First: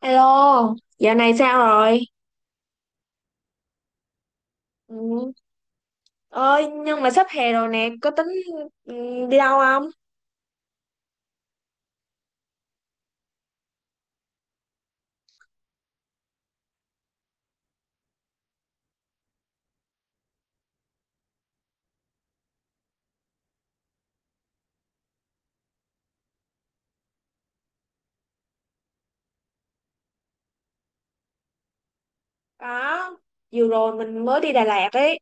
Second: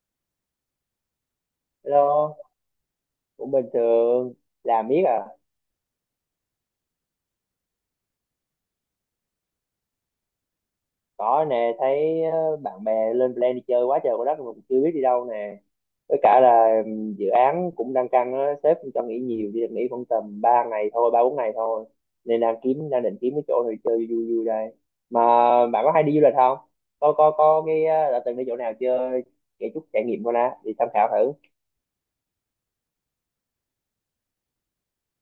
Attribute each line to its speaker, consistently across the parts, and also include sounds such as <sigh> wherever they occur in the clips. Speaker 1: Alo, dạo này sao rồi?
Speaker 2: Hello, cũng bình thường, làm biết à,
Speaker 1: Ừ. Ơi, nhưng mà sắp hè rồi nè, có tính, ừ, đi đâu không?
Speaker 2: có nè, thấy bạn bè lên plan đi chơi quá trời quá đất mà cũng chưa biết đi đâu nè, với cả là dự án cũng đang căng á, sếp cũng cho nghỉ nhiều, chỉ được nghỉ khoảng tầm 3 ngày thôi, ba bốn ngày thôi, nên đang định kiếm cái chỗ nào đi chơi vui vui đây, mà bạn có hay đi du lịch không? Có đã từng đi chỗ nào chơi, kể chút trải nghiệm coi nè, đi tham khảo thử,
Speaker 1: Có, vừa rồi mình mới đi Đà Lạt ấy,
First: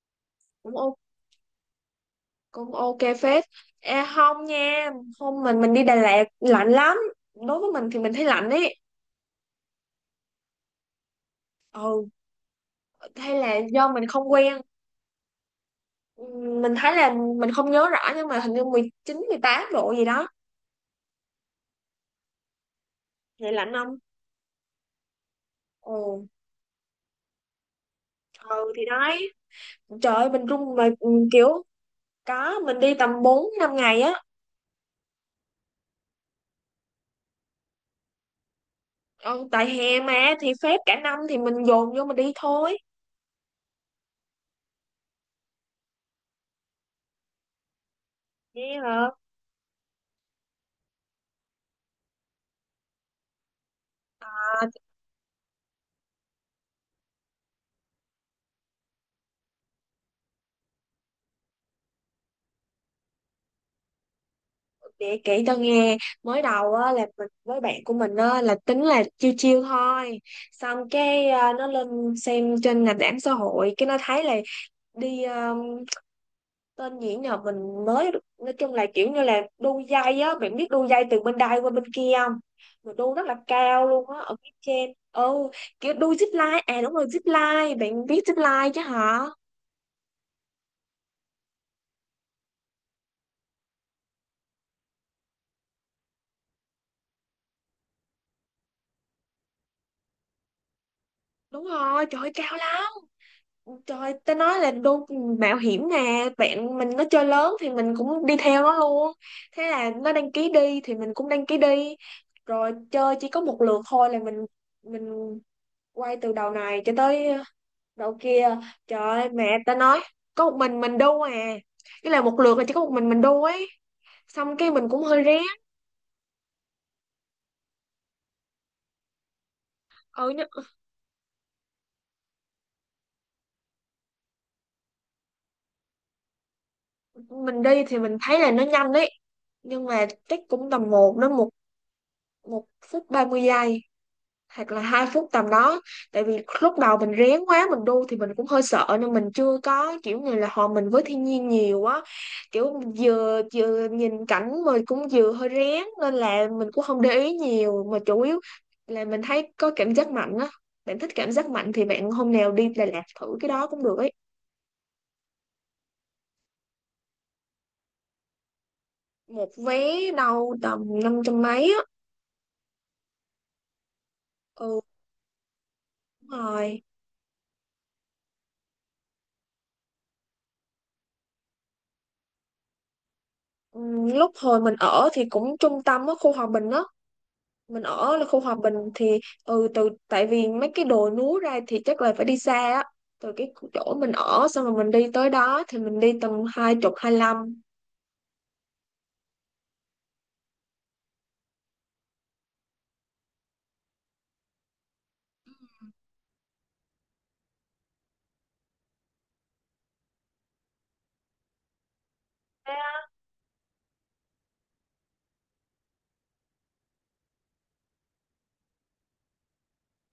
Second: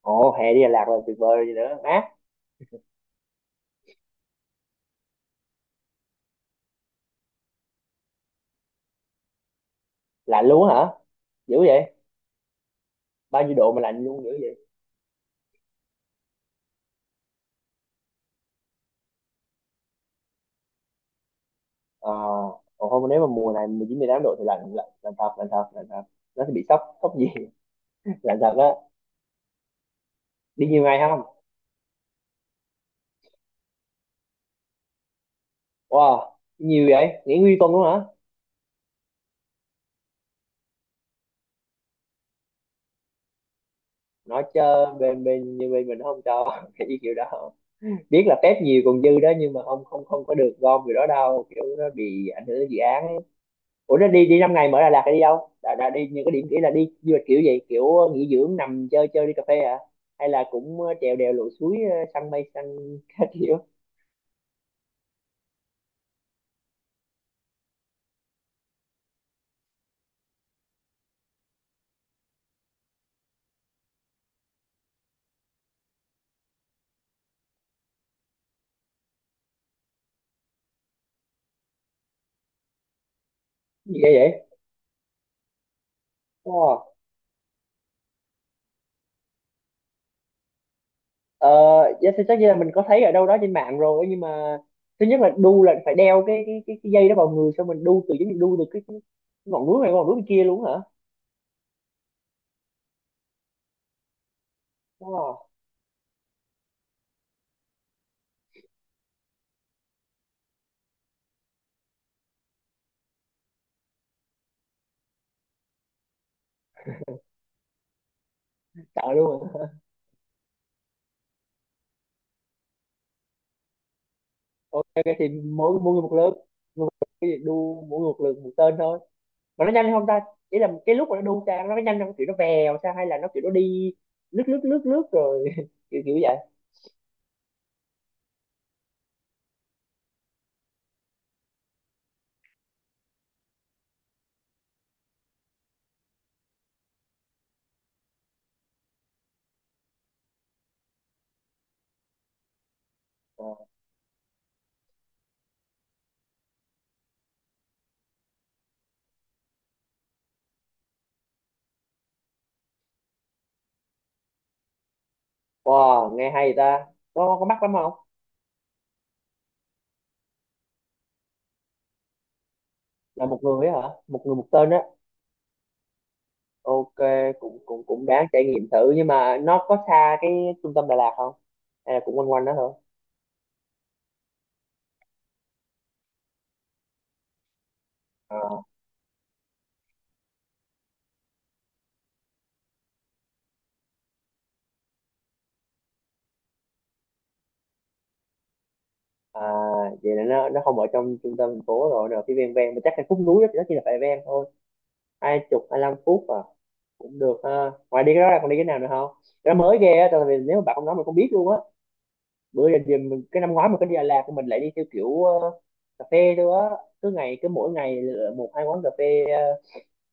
Speaker 2: ồ, hè đi Đà
Speaker 1: cũng
Speaker 2: Lạt
Speaker 1: ok,
Speaker 2: là tuyệt vời rồi gì nữa, á,
Speaker 1: cũng ok phết. À, không nha, hôm mình đi Đà Lạt lạnh lắm. Đối với mình thì mình thấy lạnh ấy.
Speaker 2: lạnh luôn á hả? Dữ vậy,
Speaker 1: Ừ, hay
Speaker 2: bao
Speaker 1: là
Speaker 2: nhiêu độ mà
Speaker 1: do
Speaker 2: lạnh
Speaker 1: mình
Speaker 2: luôn dữ.
Speaker 1: không quen. Ừ, mình thấy là mình không nhớ rõ nhưng mà hình như 19, 18 độ gì đó.
Speaker 2: Ờ, còn không nếu mà
Speaker 1: Vậy
Speaker 2: mùa này
Speaker 1: lạnh
Speaker 2: mười
Speaker 1: không?
Speaker 2: chín mười tám độ thì lạnh lạnh lạnh thật lạnh thật lạnh thật
Speaker 1: Ừ,
Speaker 2: nó sẽ bị sốc sốc gì. <laughs> Lạnh thật á.
Speaker 1: ừ thì đấy. Trời ơi, mình
Speaker 2: Đi
Speaker 1: run
Speaker 2: nhiều
Speaker 1: mà,
Speaker 2: ngày
Speaker 1: ừ,
Speaker 2: không?
Speaker 1: kiểu có mình đi tầm 4 5 ngày á.
Speaker 2: Wow, nhiều vậy, nghỉ nguyên tuần luôn hả?
Speaker 1: Ừ, tại hè mà, thì phép cả năm thì mình dồn vô mình đi thôi.
Speaker 2: Nói chơi bên bên như bên mình nó không cho <laughs> cái kiểu đó, biết là phép
Speaker 1: Vậy
Speaker 2: nhiều còn
Speaker 1: hả?
Speaker 2: dư đó nhưng mà không không không có được gom kiểu đó đâu, kiểu nó bị ảnh hưởng đến dự án ấy. Ủa nó đi đi năm ngày
Speaker 1: À,
Speaker 2: mở Đà Lạt là đi đâu đã đi những cái điểm kỹ, là đi du lịch kiểu gì, kiểu nghỉ dưỡng nằm chơi chơi đi cà phê hả, hay là cũng trèo đèo lội suối săn mây săn <laughs> các kiểu
Speaker 1: để kể cho nghe, mới đầu á là mình với bạn của mình á là tính là chiêu chiêu thôi, xong cái à, nó lên xem trên nền tảng xã hội cái nó thấy là đi à, tên gì nhờ mình mới, nói chung là kiểu như là đu dây á, bạn biết đu dây từ bên đây qua bên kia không, mà đu rất là cao
Speaker 2: gì
Speaker 1: luôn á ở
Speaker 2: vậy.
Speaker 1: phía trên, ừ, kiểu đu zip line, à
Speaker 2: Wow.
Speaker 1: đúng rồi zip line, bạn biết zip line chứ hả?
Speaker 2: Ờ, dạ, thì chắc là mình có thấy ở đâu đó trên mạng rồi nhưng mà thứ nhất là đu là phải đeo cái dây đó vào người xong mình đu từ, giống như đu từ cái ngọn núi này qua ngọn núi kia luôn hả?
Speaker 1: Đúng rồi, trời ơi, cao lắm. Trời, ta nói là đô
Speaker 2: Wow,
Speaker 1: mạo hiểm nè, bạn mình nó chơi lớn thì mình cũng đi theo nó luôn. Thế là nó đăng ký đi thì mình cũng đăng ký đi. Rồi chơi chỉ có một lượt thôi là mình quay từ đầu này cho tới đầu kia. Trời
Speaker 2: sợ
Speaker 1: ơi,
Speaker 2: luôn
Speaker 1: mẹ
Speaker 2: à.
Speaker 1: ta nói có một mình đu à. Cái là một lượt là chỉ có một mình đu ấy. Xong cái
Speaker 2: <laughs> Ok
Speaker 1: mình cũng
Speaker 2: ok,
Speaker 1: hơi
Speaker 2: thì
Speaker 1: rén.
Speaker 2: mỗi mỗi người một lượt, cái gì đu mỗi người một lượt một tên thôi. Mà nó nhanh không ta?
Speaker 1: Ừ,
Speaker 2: Ý là cái lúc mà nó đu sang nó có nhanh không? Kiểu nó vèo sao hay là nó kiểu nó đi lướt lướt rồi <laughs> kiểu kiểu vậy.
Speaker 1: mình đi thì mình thấy là nó nhanh đấy. Nhưng mà chắc cũng tầm một đến một một phút 30 giây hoặc là 2 phút tầm đó, tại vì lúc đầu mình rén quá mình đu thì mình cũng hơi sợ nên mình chưa có kiểu như là hòa mình với thiên nhiên nhiều á, kiểu vừa
Speaker 2: Ờ.
Speaker 1: vừa nhìn cảnh mà cũng vừa hơi rén nên là mình cũng không để ý nhiều, mà chủ yếu là mình thấy có cảm giác mạnh á. Bạn thích cảm giác mạnh thì bạn hôm nào đi Đà Lạt thử cái đó cũng được ấy.
Speaker 2: Wow, nghe hay ta. Có mắc lắm không?
Speaker 1: Một vé đâu tầm năm trăm mấy á.
Speaker 2: Là một người ấy hả? Một người một tên á.
Speaker 1: Ừ, đúng rồi.
Speaker 2: Ok, cũng cũng cũng đáng trải nghiệm thử nhưng mà nó có xa cái trung tâm Đà Lạt không, hay là cũng quanh quanh đó thôi?
Speaker 1: Ừ, lúc hồi mình ở thì cũng trung tâm á, khu Hòa Bình á, mình ở là
Speaker 2: À,
Speaker 1: khu hòa bình thì, ừ, từ tại vì mấy cái đồi núi ra thì chắc là phải đi xa á. Từ cái chỗ mình ở xong rồi mình đi tới đó thì mình đi tầm 20, 25.
Speaker 2: à vậy là nó không ở trong trung tâm thành phố rồi, rồi phía ven ven mà chắc là khúc núi đó, đó chỉ là phải ven thôi. 20 25 phút à, cũng được ha. Ngoài đi cái đó ra còn đi cái nào nữa không? Cái đó mới ghê á tại vì nếu mà bạn không nói mình không biết luôn á. Bữa giờ thì mình, cái năm ngoái mình có đi Đà Lạt thì mình lại đi theo kiểu cà phê thôi á, cứ ngày cứ mỗi ngày lựa một hai quán cà phê ờ,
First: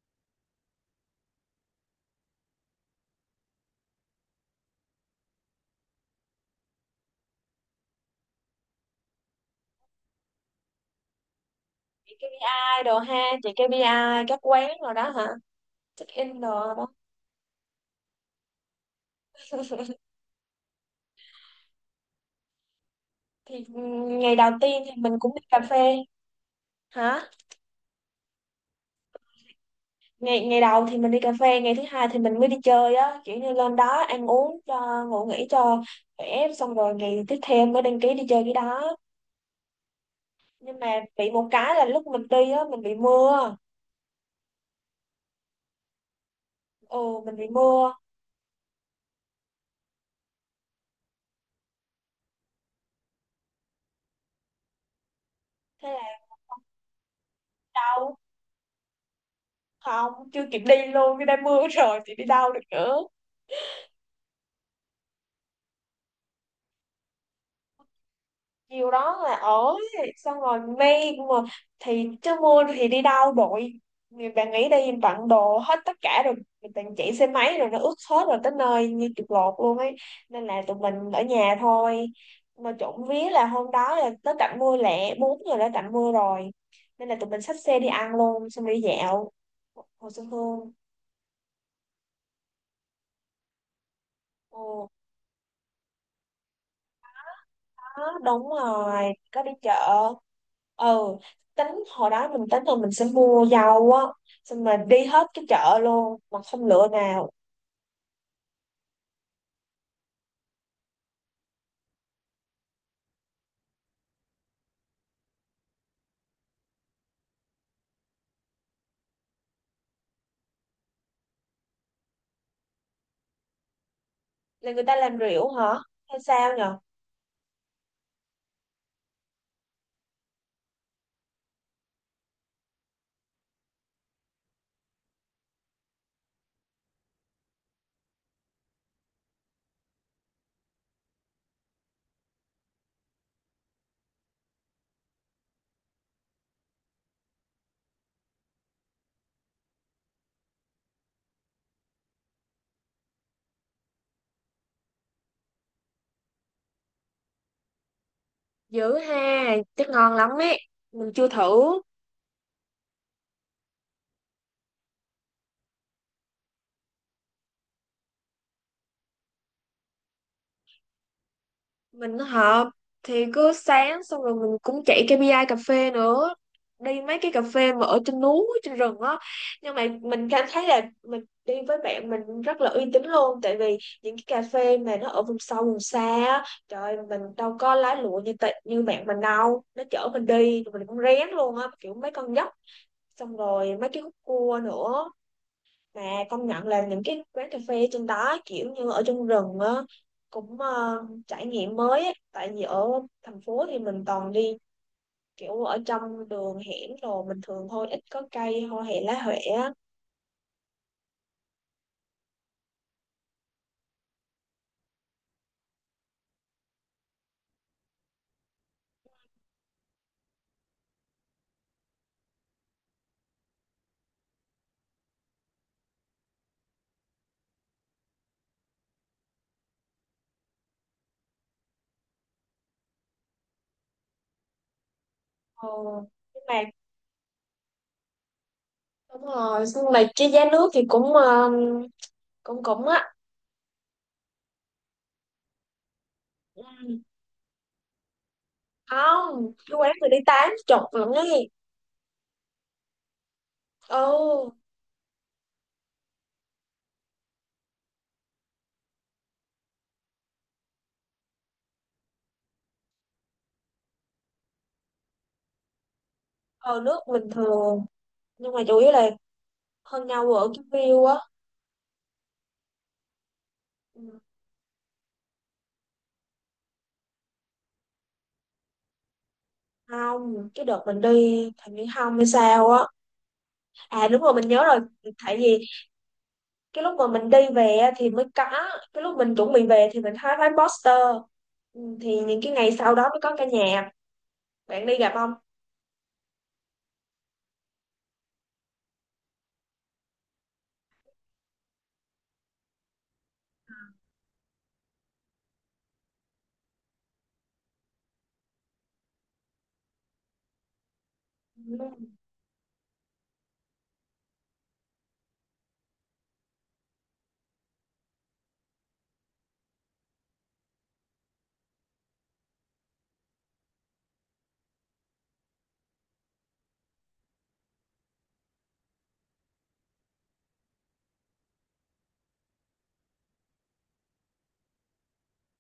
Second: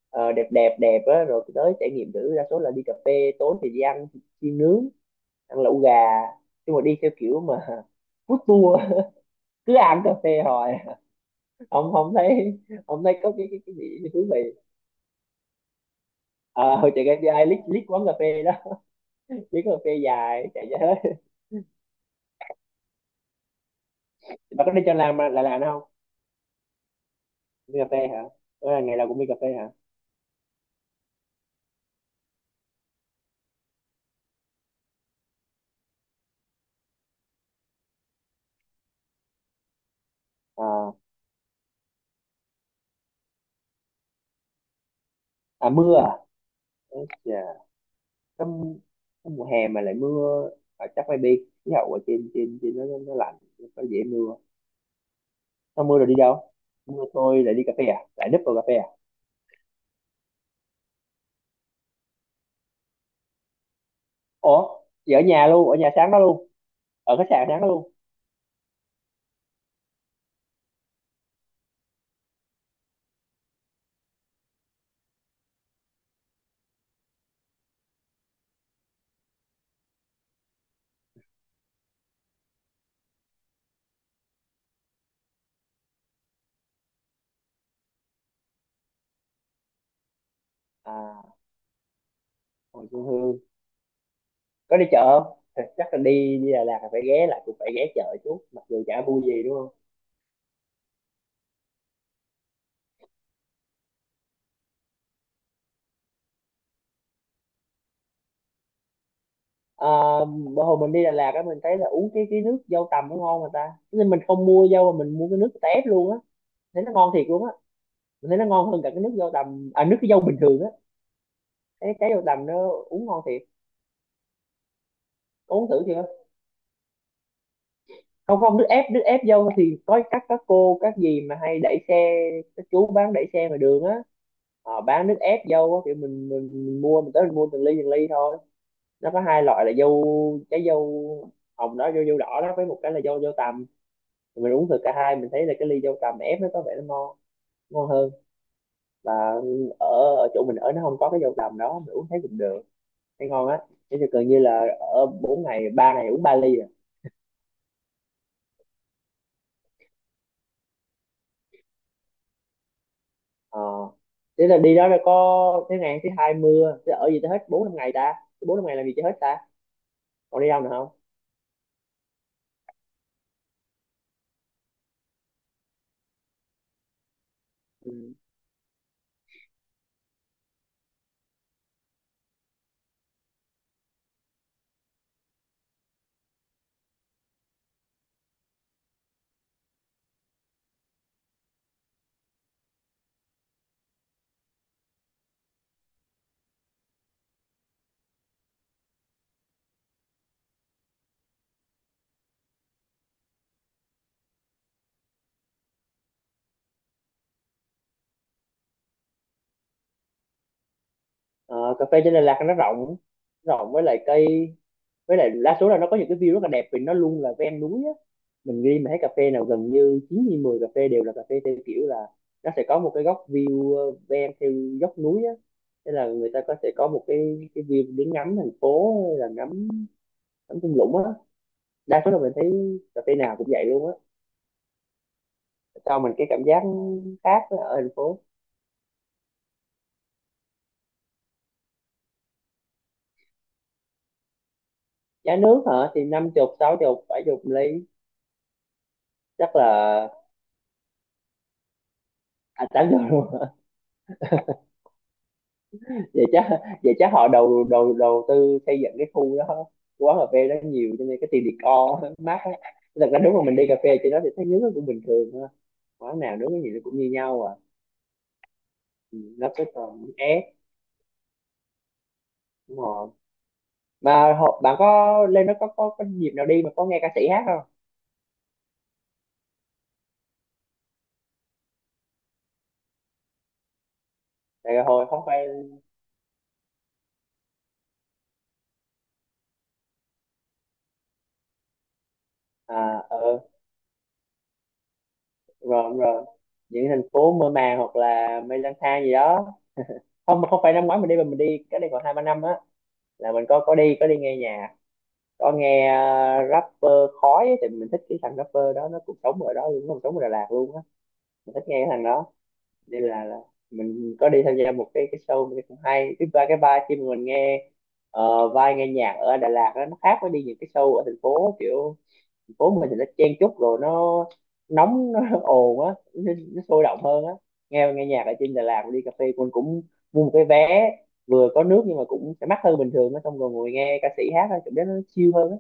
Speaker 2: ờ, đẹp đẹp đẹp á rồi tới trải nghiệm thử, đa số là đi cà phê, tối thì đi ăn chiên nướng, ăn lẩu gà, nhưng mà đi theo kiểu mà <laughs> food tour, cứ ăn cà phê hồi ông không
Speaker 1: Chị
Speaker 2: thấy,
Speaker 1: KPI đồ
Speaker 2: ông thấy
Speaker 1: ha,
Speaker 2: có cái
Speaker 1: chị
Speaker 2: cái cái gì
Speaker 1: KPI
Speaker 2: thú vị,
Speaker 1: các quán rồi đó hả, check in đồ
Speaker 2: ờ
Speaker 1: đó.
Speaker 2: hồi chạy cái ai lít lít quán cà phê đó, <laughs> lít quán cà phê dài chạy ra hết.
Speaker 1: Thì ngày đầu
Speaker 2: Bà có đi
Speaker 1: tiên thì
Speaker 2: cho
Speaker 1: mình
Speaker 2: làm
Speaker 1: cũng đi
Speaker 2: là
Speaker 1: cà
Speaker 2: làm không?
Speaker 1: phê. Hả?
Speaker 2: Đi cà phê hả, ủa là ngày nào cũng đi cà phê hả?
Speaker 1: Ngày ngày đầu thì mình đi cà phê, ngày thứ hai thì mình mới đi chơi á, kiểu như lên đó ăn uống cho ngủ nghỉ cho khỏe, xong rồi ngày tiếp theo mới đăng ký đi chơi cái đó. Nhưng
Speaker 2: À,
Speaker 1: mà bị một cái là lúc mình đi á mình bị mưa.
Speaker 2: à mưa à.
Speaker 1: Ừ, mình bị
Speaker 2: Dạ.
Speaker 1: mưa.
Speaker 2: Cái trong mùa hè mà lại mưa, à, chắc maybe khí hậu ở trên trên trên nó lạnh, nó dễ mưa, nó
Speaker 1: Thế
Speaker 2: mưa rồi đi
Speaker 1: là
Speaker 2: đâu, mưa tôi lại đi cà phê à,
Speaker 1: đau,
Speaker 2: lại núp vào cà phê à.
Speaker 1: không, chưa kịp đi luôn cái đã mưa rồi thì đi đâu được nữa.
Speaker 2: Ủa chị ở nhà luôn, ở nhà sáng đó luôn, ở khách sạn sáng đó luôn.
Speaker 1: Chiều đó là ở, xong rồi may mà, thì chứ mưa thì đi đâu bội. Người bạn nghĩ đi bận đồ hết tất cả rồi, mình toàn chạy xe máy rồi nó ướt hết rồi tới nơi như chuột lột luôn ấy, nên là tụi mình ở nhà thôi. Mà trộm vía là hôm đó là tới tạnh mưa lẹ, 4 giờ đã tạnh mưa rồi, nên là tụi mình xách xe đi ăn luôn, xong đi dạo Hồ Xuân Hương.
Speaker 2: À hồi xuân hương. Có đi
Speaker 1: Ừ.
Speaker 2: chợ không? Thì chắc là đi đi Đà Lạt là phải ghé, lại cũng phải ghé chợ
Speaker 1: Đó,
Speaker 2: chút
Speaker 1: đúng
Speaker 2: mặc dù chả
Speaker 1: rồi,
Speaker 2: vui
Speaker 1: có
Speaker 2: gì
Speaker 1: đi
Speaker 2: đúng không.
Speaker 1: chợ. Ừ, tính hồi đó mình tính là mình sẽ mua dầu á, xong mà đi hết cái chợ luôn mà không lựa nào.
Speaker 2: À, bữa hồi mình đi Đà Lạt á mình thấy là uống cái nước dâu tằm nó ngon mà ta, nên mình không mua dâu mà mình mua cái nước tép luôn á, thấy nó ngon thiệt luôn á, mình thấy nó ngon hơn cả cái nước dâu tằm à, nước cái dâu bình thường á, cái dâu tằm nó uống ngon thiệt.
Speaker 1: Là người ta làm rượu
Speaker 2: Uống
Speaker 1: hả
Speaker 2: thử chưa?
Speaker 1: hay sao nhở?
Speaker 2: Không không, nước ép, nước ép dâu thì có các cô các dì mà hay đẩy xe, các chú bán đẩy xe ngoài đường á, họ bán nước ép dâu á, kiểu mình, mình mua, mình tới mình mua từng ly thôi, nó có hai loại là dâu, trái dâu hồng đó, dâu dâu đỏ đó, với một cái là dâu dâu tằm, mình uống thử cả hai mình thấy là cái ly dâu tằm ép nó có vẻ nó ngon, ngon hơn, và ở, ở chỗ mình ở nó không có cái dâu tằm đó, mình uống thấy cũng được, thấy ngon á, thế thì gần như là ở bốn ngày, ba ngày uống ba ly.
Speaker 1: Dữ ha, chắc ngon lắm ấy, mình chưa thử.
Speaker 2: Ờ. Thế là đi đó là có thế, ngày thứ hai mưa, thế ở gì tới hết bốn năm ngày ta, bốn năm ngày làm gì cho hết ta, còn đi đâu nữa không?
Speaker 1: Mình hợp thì cứ sáng xong rồi mình cũng chạy KPI cà phê nữa, đi mấy cái cà phê mà ở
Speaker 2: Ừ.
Speaker 1: trên núi trên rừng á. Nhưng mà mình cảm thấy là mình đi với bạn mình rất là uy tín luôn, tại vì những cái cà phê mà nó ở vùng sâu vùng xa á, trời ơi, mình đâu có lái lụa như tệ, như bạn mình đâu, nó chở mình đi rồi mình cũng rén luôn á, kiểu mấy con dốc xong rồi mấy cái khúc cua nữa. Mà công nhận là những cái quán cà phê trên đó kiểu như ở trong rừng á, cũng, ờ, trải nghiệm mới ấy. Tại vì ở thành phố thì mình toàn đi kiểu ở trong đường hẻm đồ bình thường thôi, ít có cây hoa hệ lá huệ á.
Speaker 2: Ờ, cà phê trên Đà Lạt nó rộng, rộng với lại cây, với lại đa số là nó có những cái view rất là đẹp vì nó luôn là ven núi á, mình đi mà thấy cà phê nào gần như 9 như 10 cà phê đều là cà phê theo kiểu là nó sẽ có một cái góc view ven theo dốc núi á, thế là người ta có sẽ có một cái view để ngắm thành phố hay là ngắm, ngắm thung lũng á, đa số là mình thấy cà phê nào cũng vậy luôn á,
Speaker 1: Ờ,
Speaker 2: cho mình cái cảm
Speaker 1: nhưng mà
Speaker 2: giác khác với ở thành phố.
Speaker 1: đúng rồi, nhưng mà cái giá nước thì cũng, ờ, cũng cũng á.
Speaker 2: Giá nước hả, thì năm chục
Speaker 1: Ừ,
Speaker 2: sáu chục bảy chục ly,
Speaker 1: không,
Speaker 2: chắc là
Speaker 1: cái quán mình đi tám chục lận ấy.
Speaker 2: à, 80 luôn.
Speaker 1: Ừ.
Speaker 2: <laughs> Vậy chắc, vậy chắc họ đầu đầu đầu tư xây dựng cái khu đó, quán cà phê đó nhiều cho nên cái tiền decor <laughs> mát á. Thật ra nếu mà mình đi cà phê trên đó thì thấy nước nó cũng bình thường thôi, quán nào nước cái gì nó
Speaker 1: Ờ,
Speaker 2: cũng
Speaker 1: nước
Speaker 2: như
Speaker 1: bình
Speaker 2: nhau à.
Speaker 1: thường, nhưng mà chủ yếu là
Speaker 2: Ừ, nó cái còn
Speaker 1: hơn
Speaker 2: nước
Speaker 1: nhau
Speaker 2: ép,
Speaker 1: ở cái view á.
Speaker 2: đúng rồi.
Speaker 1: Ừ.
Speaker 2: Mà họ, bạn có lên đó có dịp nào đi mà có nghe ca sĩ hát không?
Speaker 1: Không, cái đợt mình đi thằng Nguyễn Hồng hay sao á, à đúng rồi mình nhớ
Speaker 2: Tại
Speaker 1: rồi,
Speaker 2: hồi không
Speaker 1: tại
Speaker 2: phải,
Speaker 1: vì cái lúc mà mình đi về á thì mới có, cái lúc mình chuẩn bị về thì mình thấy bán poster. Ừ, thì những cái ngày sau đó
Speaker 2: à ờ,
Speaker 1: mới có ca nhạc. Bạn đi gặp không?
Speaker 2: rồi rồi, những thành phố mơ màng hoặc là mây lang thang gì đó, không mà không phải năm ngoái mình đi mà mình đi cái đây còn hai ba năm á, là mình có có đi nghe nhạc, có nghe rapper khói á, thì mình thích cái thằng rapper đó nó cũng sống ở đó luôn, nó cũng sống ở Đà Lạt luôn á, mình thích nghe cái
Speaker 1: Ừ.
Speaker 2: thằng đó, nên là mình có đi tham gia một cái show mình thấy cũng hay, thứ ba cái ba khi mà mình nghe vai nghe nhạc ở Đà Lạt đó, nó khác với đi những cái show ở thành phố, kiểu phố mình thì nó chen chúc rồi nó nóng nó <laughs> ồn á, nó sôi động hơn á, nghe nghe nhạc ở trên Đà Lạt đi cà phê mình cũng mua một cái vé, vừa có nước nhưng mà cũng sẽ mắc hơn bình thường á, xong rồi ngồi nghe ca sĩ hát á, cảm giác nó chill hơn á,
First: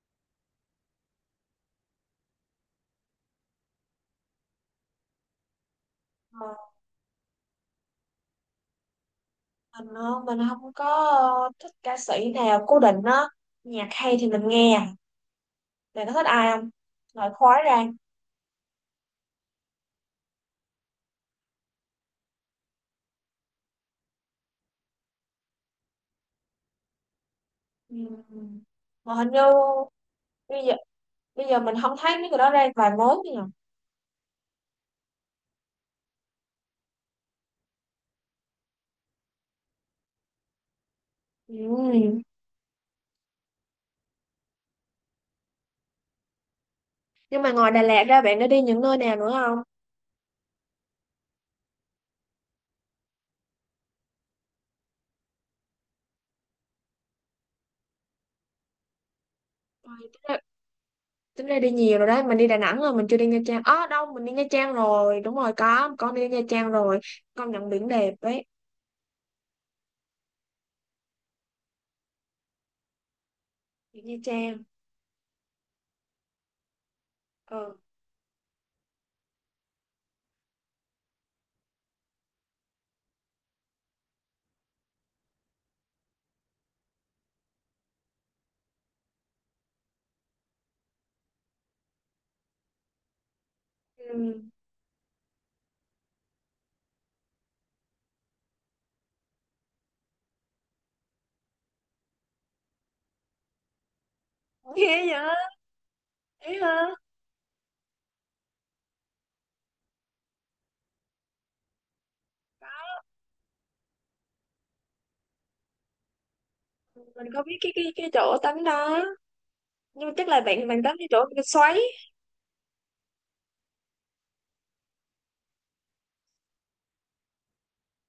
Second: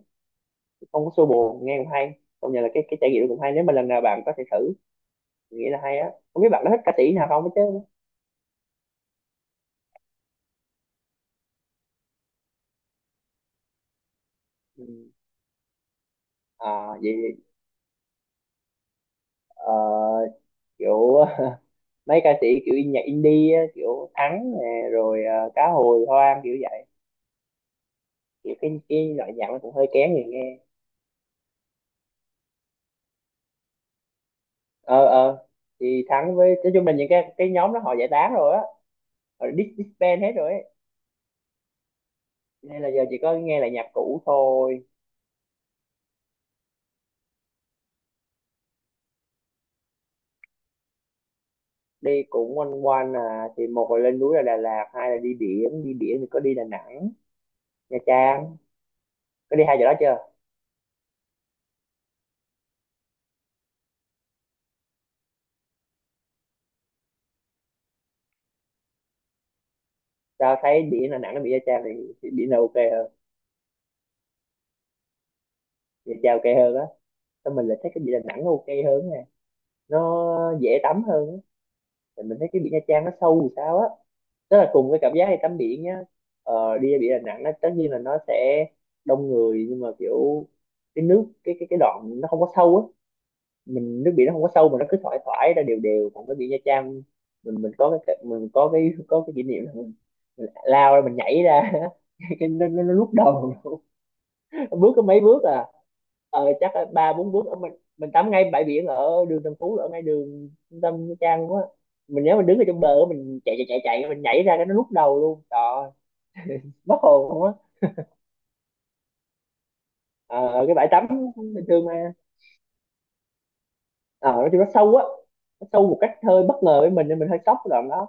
Speaker 2: không có xô bồ, nghe cũng hay, công nhận là cái trải nghiệm đó cũng hay, nếu mà lần nào bạn có thể thử, mình nghĩ là hay á, không biết bạn
Speaker 1: Ờ,
Speaker 2: có thích ca sĩ nào không hết chứ.
Speaker 1: mình, ờ, mình không có, ờ, thích ca sĩ nào cố định á, nhạc hay thì mình
Speaker 2: Ừ.
Speaker 1: nghe. Bạn có thích ai không,
Speaker 2: À
Speaker 1: loại
Speaker 2: vậy,
Speaker 1: khói ra.
Speaker 2: ờ, kiểu <laughs> mấy ca sĩ kiểu nhạc indie á, kiểu Thắng nè rồi Cá Hồi Hoang kiểu vậy,
Speaker 1: Ừ.
Speaker 2: kiểu cái
Speaker 1: Mà
Speaker 2: cái
Speaker 1: hình
Speaker 2: loại
Speaker 1: như
Speaker 2: nhạc nó cũng hơi kén người nghe.
Speaker 1: bây giờ bây giờ mình không thấy mấy người đó ra vài mối nữa
Speaker 2: Ờ ờ, thì Thắng với nói chung là những cái nhóm đó họ giải tán rồi á, họ disband hết rồi ấy,
Speaker 1: nhỉ. Ừ.
Speaker 2: nên là giờ chỉ có nghe lại nhạc cũ thôi.
Speaker 1: Nhưng mà ngoài Đà Lạt ra bạn đã đi những nơi nào nữa không?
Speaker 2: Đi cũng quanh quanh à, thì một là lên núi là Đà Lạt, hai là đi biển, đi biển thì có đi Đà Nẵng, Nha Trang, có đi hai chỗ đó
Speaker 1: Rồi,
Speaker 2: chưa.
Speaker 1: tính ra, tính ra đi nhiều rồi đấy, mình đi Đà Nẵng rồi, mình chưa đi Nha Trang. Ờ đâu, mình đi Nha Trang rồi, đúng rồi có, con đi Nha Trang rồi, con nhận biển đẹp đấy,
Speaker 2: Tao thấy biển Đà Nẵng nó bị Nha Trang thì biển là ok hơn,
Speaker 1: biển Nha Trang.
Speaker 2: Nha Trang ok hơn á, sao mình
Speaker 1: Ờ.
Speaker 2: lại thấy cái biển Đà Nẵng nó ok hơn nè, nó dễ tắm hơn á. Thì mình thấy cái biển Nha Trang nó sâu thì sao á, tức là cùng cái cảm giác đi tắm biển nhá, ờ, đi ra biển Đà Nẵng nó tất nhiên là nó sẽ đông người nhưng mà kiểu cái nước cái đoạn nó không có sâu á, mình nước biển nó
Speaker 1: Ừ.
Speaker 2: không có sâu mà nó cứ thoải thoải ra đều đều, còn cái biển Nha Trang, mình mình có cái kỷ niệm là mình lao ra, mình nhảy ra <laughs> cái nó lúc đầu bước có mấy bước à, ờ, chắc là ba bốn bước ở, mình tắm ngay bãi biển ở đường Tân Phú ở ngay đường trung tâm Nha Trang quá, mình nhớ mình đứng ở trong bờ á, mình chạy chạy chạy chạy mình nhảy ra cái nó lúc đầu luôn, trời ơi, mất
Speaker 1: Mình
Speaker 2: hồn
Speaker 1: có
Speaker 2: luôn á.
Speaker 1: biết cái chỗ tắm đó, nhưng mà chắc
Speaker 2: Ờ,
Speaker 1: là bạn
Speaker 2: cái
Speaker 1: bạn
Speaker 2: bãi
Speaker 1: tắm cái
Speaker 2: tắm
Speaker 1: chỗ cái
Speaker 2: bình
Speaker 1: xoáy.
Speaker 2: thường mà ờ, nói chung nó sâu á, nó sâu một cách hơi bất ngờ với mình nên mình hơi sốc cái đoạn đó,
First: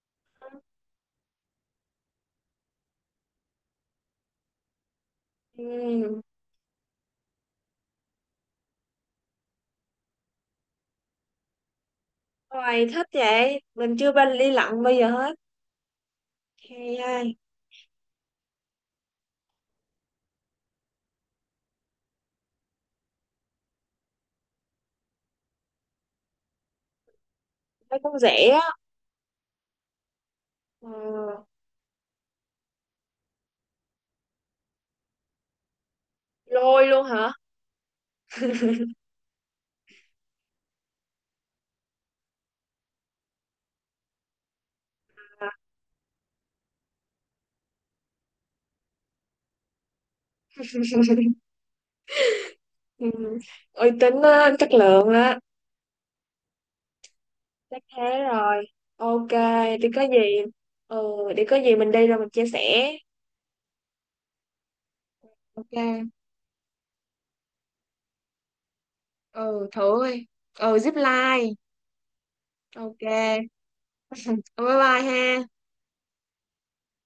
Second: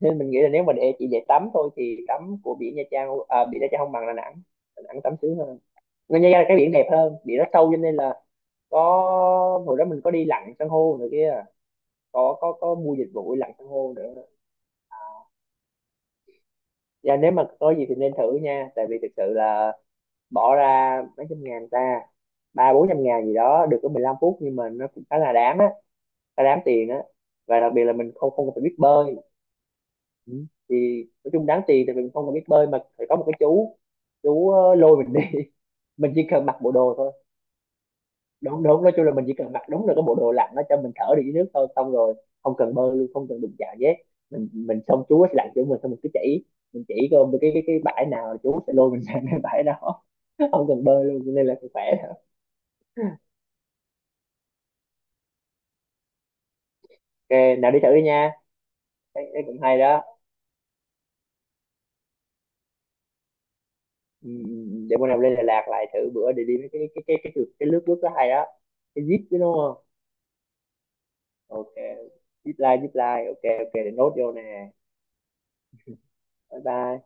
Speaker 2: nên mình nghĩ là nếu mình để chỉ để tắm thôi thì tắm của biển Nha Trang à, biển Nha Trang không bằng Đà Nẵng, Đà Nẵng tắm sướng hơn.
Speaker 1: Ừ.
Speaker 2: Nên Nha Trang là cái biển đẹp hơn, biển nó sâu cho nên là có, hồi đó mình có đi lặn san hô rồi kia, có có
Speaker 1: Rồi
Speaker 2: mua
Speaker 1: thích
Speaker 2: dịch vụ lặn
Speaker 1: vậy,
Speaker 2: san hô
Speaker 1: mình chưa
Speaker 2: nữa.
Speaker 1: bao đi lặn bây giờ hết. Hay
Speaker 2: Dạ nếu
Speaker 1: ai,
Speaker 2: mà có gì thì nên thử nha tại vì thực sự là bỏ ra mấy trăm ngàn ta, ba bốn trăm ngàn gì đó được có 15 phút nhưng mà nó cũng khá là đáng á, khá đáng tiền á, và đặc biệt là
Speaker 1: thấy
Speaker 2: mình
Speaker 1: cũng
Speaker 2: không không
Speaker 1: rẻ
Speaker 2: cần phải
Speaker 1: á.
Speaker 2: biết bơi. Ừ. Thì
Speaker 1: Ờ.
Speaker 2: nói chung đáng tiền thì mình không cần biết bơi mà phải có một cái chú lôi mình đi <laughs> mình chỉ cần mặc bộ
Speaker 1: Lôi
Speaker 2: đồ
Speaker 1: luôn
Speaker 2: thôi.
Speaker 1: hả?
Speaker 2: Đúng đúng, nói chung là mình chỉ cần mặc đúng là cái bộ đồ lặn nó cho mình thở được dưới nước thôi, xong rồi không cần bơi luôn, không cần đụng chạm gì hết, mình xong chú sẽ lặn chỗ mình, xong mình cứ chỉ, mình chỉ coi cái bãi nào là chú sẽ lôi mình sang cái bãi đó <laughs> không cần bơi luôn cho nên là cũng khỏe.
Speaker 1: Ừ. Uy tín á, chất lượng á.
Speaker 2: Ok nào đi
Speaker 1: Chắc
Speaker 2: thử đi
Speaker 1: thế
Speaker 2: nha,
Speaker 1: rồi, ok,
Speaker 2: cái cũng hay
Speaker 1: thì có
Speaker 2: đó.
Speaker 1: gì. Ừ, thì có gì mình đi rồi mình chia sẻ.
Speaker 2: Ừ, ừ, ừ, để bữa nào lên Đà Lạt lại
Speaker 1: Ok.
Speaker 2: thử bữa, để đi mấy cái lướt nước đó hay đó, cái zip chứ đúng
Speaker 1: Ừ
Speaker 2: không.
Speaker 1: thử ơi, ừ zip line,
Speaker 2: Ok, zip line, zip
Speaker 1: ok,
Speaker 2: line, ok ok để nốt vô nè.
Speaker 1: bye bye ha.
Speaker 2: Bye bye.